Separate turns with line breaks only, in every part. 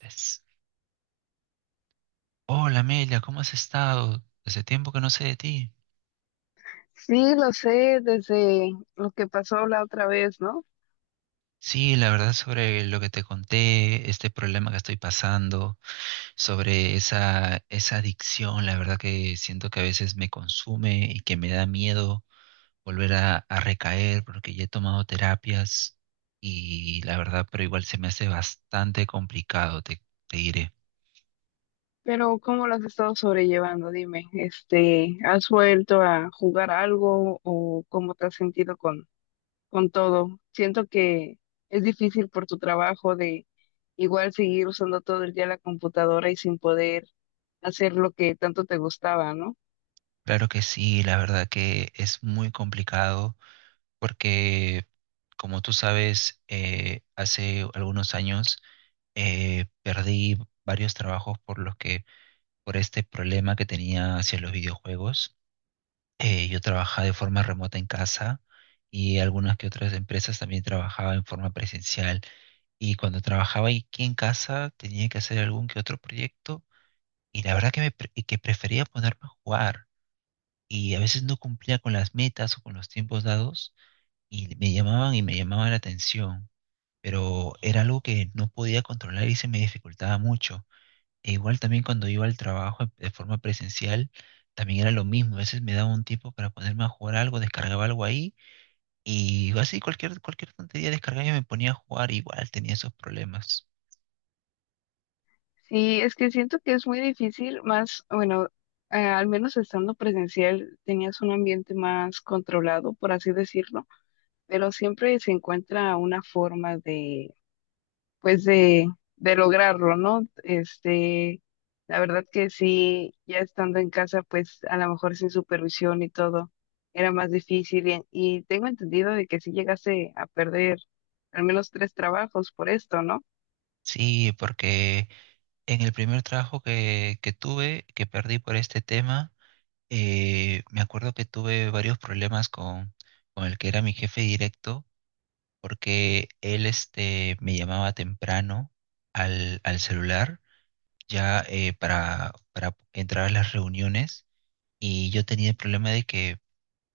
Es- Hola Amelia, ¿cómo has estado? Hace tiempo que no sé de ti.
Sí, lo sé desde lo que pasó la otra vez, ¿no?
Sí, la verdad sobre lo que te conté, este problema que estoy pasando, sobre esa adicción, la verdad que siento que a veces me consume y que me da miedo volver a recaer porque ya he tomado terapias y la verdad, pero igual se me hace bastante complicado, te diré.
Pero ¿cómo lo has estado sobrellevando? Dime, ¿has vuelto a jugar algo o cómo te has sentido con todo? Siento que es difícil por tu trabajo de igual seguir usando todo el día la computadora y sin poder hacer lo que tanto te gustaba, ¿no?
Claro que sí, la verdad que es muy complicado porque como tú sabes, hace algunos años perdí varios trabajos por este problema que tenía hacia los videojuegos. Yo trabajaba de forma remota en casa y algunas que otras empresas también trabajaba en forma presencial. Y cuando trabajaba aquí en casa tenía que hacer algún que otro proyecto y la verdad que, que prefería ponerme a jugar. Y a veces no cumplía con las metas o con los tiempos dados y me llamaban la atención. Pero era algo que no podía controlar y se me dificultaba mucho. E igual también cuando iba al trabajo de forma presencial, también era lo mismo. A veces me daba un tiempo para ponerme a jugar algo, descargaba algo ahí y así cualquier tontería descargaba y me ponía a jugar, igual tenía esos problemas.
Sí, es que siento que es muy difícil, más, bueno, al menos estando presencial tenías un ambiente más controlado, por así decirlo, pero siempre se encuentra una forma de de lograrlo, ¿no? La verdad que sí, ya estando en casa, pues a lo mejor sin supervisión y todo, era más difícil y tengo entendido de que sí llegaste a perder al menos tres trabajos por esto, ¿no?
Sí, porque en el primer trabajo que tuve, que perdí por este tema, me acuerdo que tuve varios problemas con el que era mi jefe directo porque él me llamaba temprano al celular ya, para entrar a las reuniones y yo tenía el problema de que,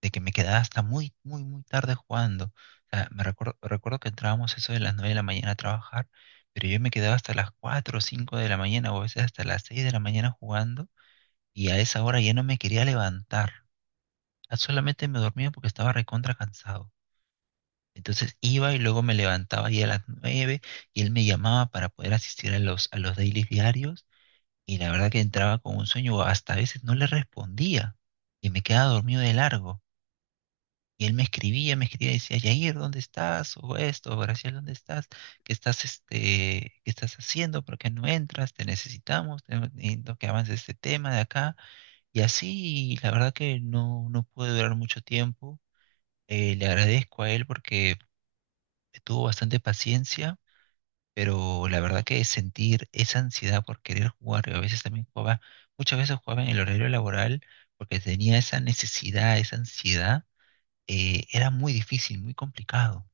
de que me quedaba hasta muy, muy, muy tarde jugando. O sea, recuerdo que entrábamos eso de las 9 de la mañana a trabajar, pero yo me quedaba hasta las 4 o 5 de la mañana o a veces hasta las 6 de la mañana jugando y a esa hora ya no me quería levantar. Solamente me dormía porque estaba recontra cansado. Entonces iba y luego me levantaba ahí a las 9 y él me llamaba para poder asistir a los dailies diarios y la verdad que entraba con un sueño, hasta a veces no le respondía y me quedaba dormido de largo. Y él me escribía y decía: Yair, ¿dónde estás? O esto, Graciel, ¿dónde estás? ¿Qué estás, este, qué estás haciendo? ¿Por qué no entras? Te necesitamos, necesito que avances este tema de acá. Y así, la verdad que no, no pude durar mucho tiempo. Le agradezco a él porque tuvo bastante paciencia, pero la verdad que sentir esa ansiedad por querer jugar, y a veces también jugaba, muchas veces jugaba en el horario laboral porque tenía esa necesidad, esa ansiedad, era muy difícil, muy complicado.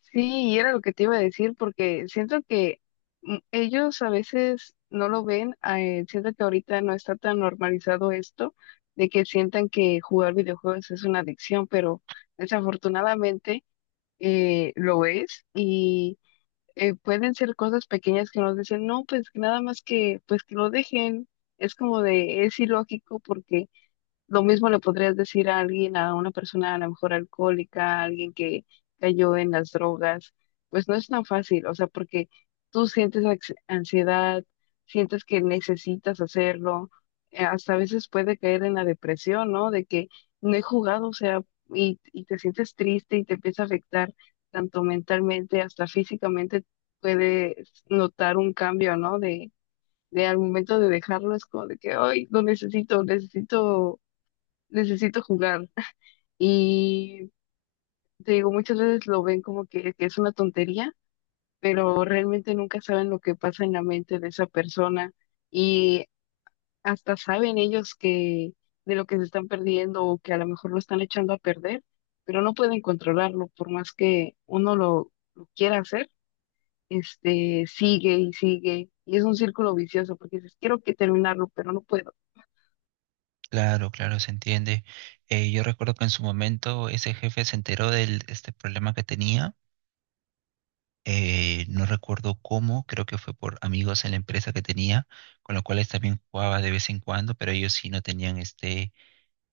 Sí, y era lo que te iba a decir, porque siento que ellos a veces no lo ven, siento que ahorita no está tan normalizado esto de que sientan que jugar videojuegos es una adicción, pero desafortunadamente, lo es, y pueden ser cosas pequeñas que nos dicen, no, pues que nada más que, pues que lo dejen. Es como de, es ilógico, porque lo mismo le podrías decir a alguien, a una persona a lo mejor alcohólica, a alguien que cayó en las drogas. Pues no es tan fácil, o sea, porque tú sientes ansiedad, sientes que necesitas hacerlo. Hasta a veces puede caer en la depresión, ¿no? De que no he jugado, o sea, y te sientes triste y te empieza a afectar tanto mentalmente, hasta físicamente puedes notar un cambio, ¿no? De al momento de dejarlo es como de que, ay, lo necesito, necesito jugar. Y te digo, muchas veces lo ven como que es una tontería, pero realmente nunca saben lo que pasa en la mente de esa persona, y hasta saben ellos que de lo que se están perdiendo o que a lo mejor lo están echando a perder, pero no pueden controlarlo por más que uno lo quiera hacer. Este sigue y sigue, y es un círculo vicioso, porque dices, quiero que terminarlo, pero no puedo.
Claro, claro, se entiende. Yo recuerdo que en su momento ese jefe se enteró de este problema que tenía. No recuerdo cómo, creo que fue por amigos en la empresa que tenía, con los cuales también jugaba de vez en cuando, pero ellos sí no tenían este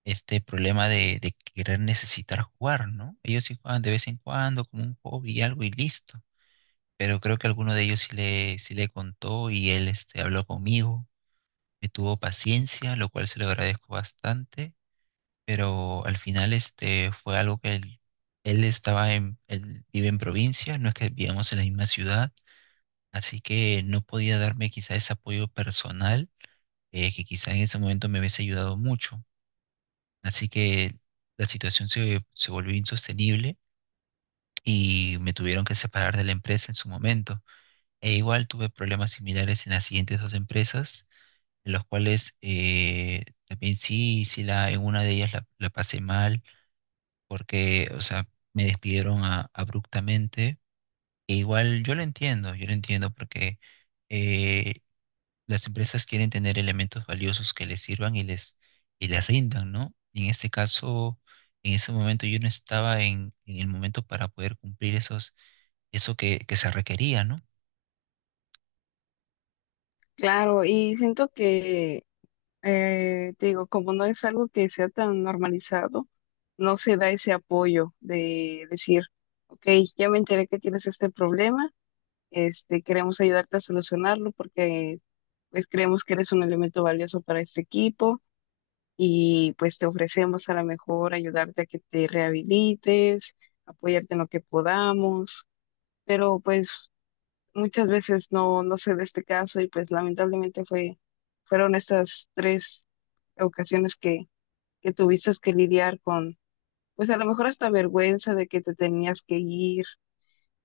este problema de querer necesitar jugar, ¿no? Ellos sí juegan de vez en cuando como un hobby y algo y listo. Pero creo que alguno de ellos sí le contó y él habló conmigo, me tuvo paciencia, lo cual se lo agradezco bastante, pero al final fue algo que él vive en provincia, no es que vivamos en la misma ciudad, así que no podía darme quizá ese apoyo personal, que quizá en ese momento me hubiese ayudado mucho. Así que la situación se volvió insostenible y me tuvieron que separar de la empresa en su momento. E igual tuve problemas similares en las siguientes dos empresas, en los cuales también sí, sí en una de ellas la pasé mal porque, o sea, me despidieron abruptamente. E igual yo lo entiendo porque eh, las empresas quieren tener elementos valiosos que les sirvan y les rindan, ¿no? Y en este caso, en ese momento yo no estaba en el momento para poder cumplir eso que se requería, ¿no?
Claro, y siento que te digo, como no es algo que sea tan normalizado, no se da ese apoyo de decir, ok, ya me enteré que tienes este problema. Queremos ayudarte a solucionarlo, porque pues creemos que eres un elemento valioso para este equipo, y pues te ofrecemos a lo mejor ayudarte a que te rehabilites, apoyarte en lo que podamos. Pero pues muchas veces no se da este caso, y pues lamentablemente fueron estas tres ocasiones que tuviste que lidiar con, pues a lo mejor hasta vergüenza de que te tenías que ir.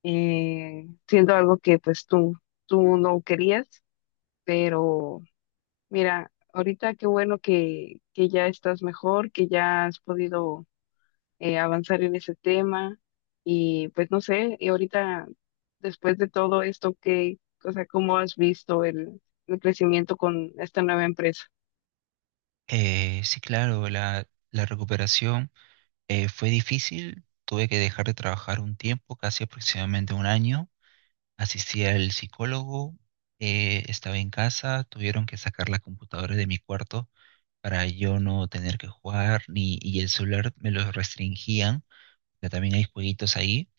Siendo algo que tú no querías, pero mira, ahorita qué bueno que ya estás mejor, que ya has podido, avanzar en ese tema. Y pues no sé, y ahorita después de todo esto, ¿qué, o sea, cómo has visto el crecimiento con esta nueva empresa?
Sí, claro, la recuperación, fue difícil. Tuve que dejar de trabajar un tiempo, casi aproximadamente un año. Asistí al psicólogo, estaba en casa, tuvieron que sacar la computadora de mi cuarto para yo no tener que jugar, ni, y el celular me lo restringían, ya también hay jueguitos ahí.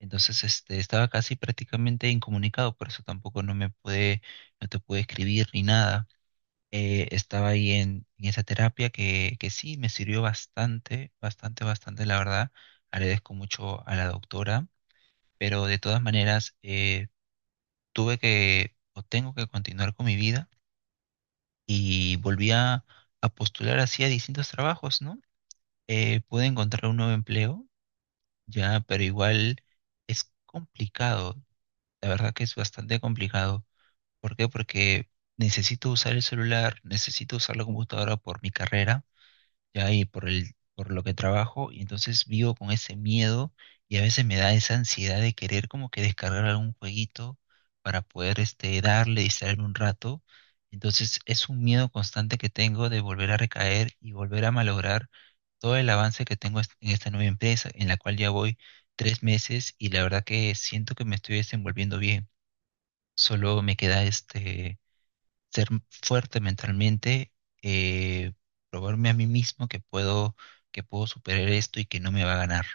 Entonces, estaba casi prácticamente incomunicado, por eso tampoco no te pude escribir ni nada. Estaba ahí en esa terapia que sí me sirvió bastante, bastante, bastante, la verdad. Agradezco mucho a la doctora, pero de todas maneras, tuve que o tengo que continuar con mi vida y volví a postular así a distintos trabajos, ¿no? Pude encontrar un nuevo empleo, ya, pero igual es complicado. La verdad que es bastante complicado. ¿Por qué? Porque necesito usar el celular, necesito usar la computadora por mi carrera ya y por lo que trabajo, y entonces vivo con ese miedo y a veces me da esa ansiedad de querer como que descargar algún jueguito para poder darle, distraerme un rato. Entonces es un miedo constante que tengo de volver a recaer y volver a malograr todo el avance que tengo en esta nueva empresa, en la cual ya voy 3 meses y la verdad que siento que me estoy desenvolviendo bien. Solo me queda ser fuerte mentalmente, eh, probarme a mí mismo que puedo superar esto y que no me va a ganar.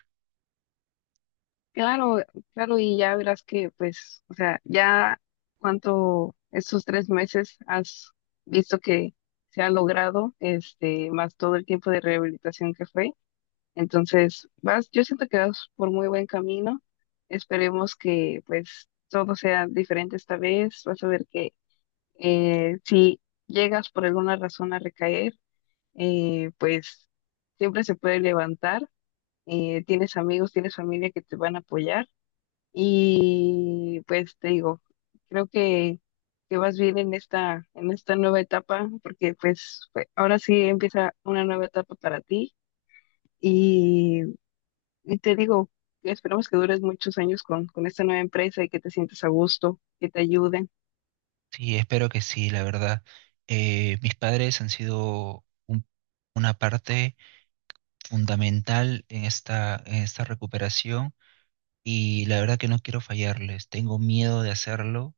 Claro, claro, y ya verás que, pues, o sea, ya cuánto estos 3 meses has visto que se ha logrado. Más todo el tiempo de rehabilitación que fue. Entonces, vas, yo siento que vas por muy buen camino. Esperemos que, pues, todo sea diferente esta vez. Vas a ver que si llegas por alguna razón a recaer, pues, siempre se puede levantar. Tienes amigos, tienes familia que te van a apoyar. Y pues te digo, creo que vas bien en esta nueva etapa, porque ahora sí empieza una nueva etapa para ti. Y, y te digo, esperamos que dures muchos años con esta nueva empresa y que te sientas a gusto, que te ayuden.
Sí, espero que sí, la verdad. Mis padres han sido una parte fundamental en esta recuperación y la verdad que no quiero fallarles. Tengo miedo de hacerlo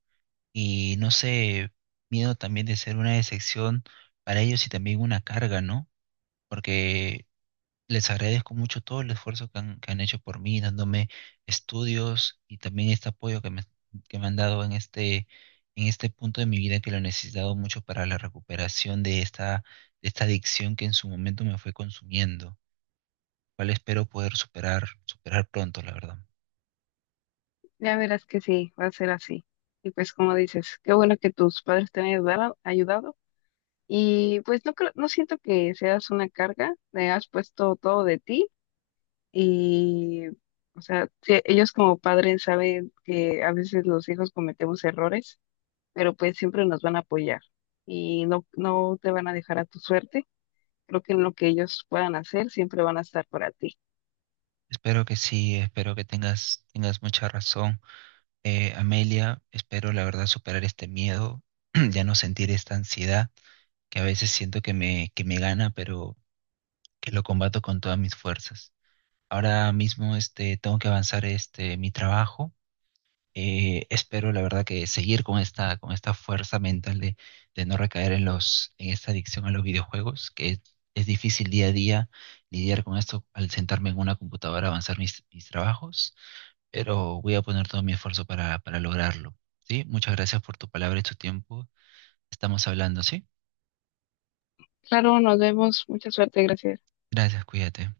y no sé, miedo también de ser una decepción para ellos y también una carga, ¿no? Porque les agradezco mucho todo el esfuerzo que han hecho por mí, dándome estudios y también este apoyo que me han dado en este punto de mi vida que lo he necesitado mucho para la recuperación de esta adicción que en su momento me fue consumiendo, cual espero poder superar, superar pronto, la verdad.
Ya verás que sí, va a ser así. Y pues como dices, qué bueno que tus padres te han ayudado. Y pues no creo, no siento que seas una carga, le has puesto todo de ti. Y, o sea, sí, ellos como padres saben que a veces los hijos cometemos errores, pero pues siempre nos van a apoyar, y no te van a dejar a tu suerte. Creo que en lo que ellos puedan hacer, siempre van a estar para ti.
Espero que sí, espero que tengas mucha razón, Amelia. Espero, la verdad, superar este miedo, ya no sentir esta ansiedad que a veces siento que me gana, pero que lo combato con todas mis fuerzas. Ahora mismo tengo que avanzar mi trabajo. Espero, la verdad, que seguir con esta fuerza mental de no recaer en esta adicción a los videojuegos, que es difícil día a día lidiar con esto al sentarme en una computadora a avanzar mis trabajos, pero voy a poner todo mi esfuerzo para lograrlo. ¿Sí? Muchas gracias por tu palabra y tu tiempo. Estamos hablando, ¿sí?
Claro, nos vemos. Mucha suerte. Gracias.
Gracias, cuídate.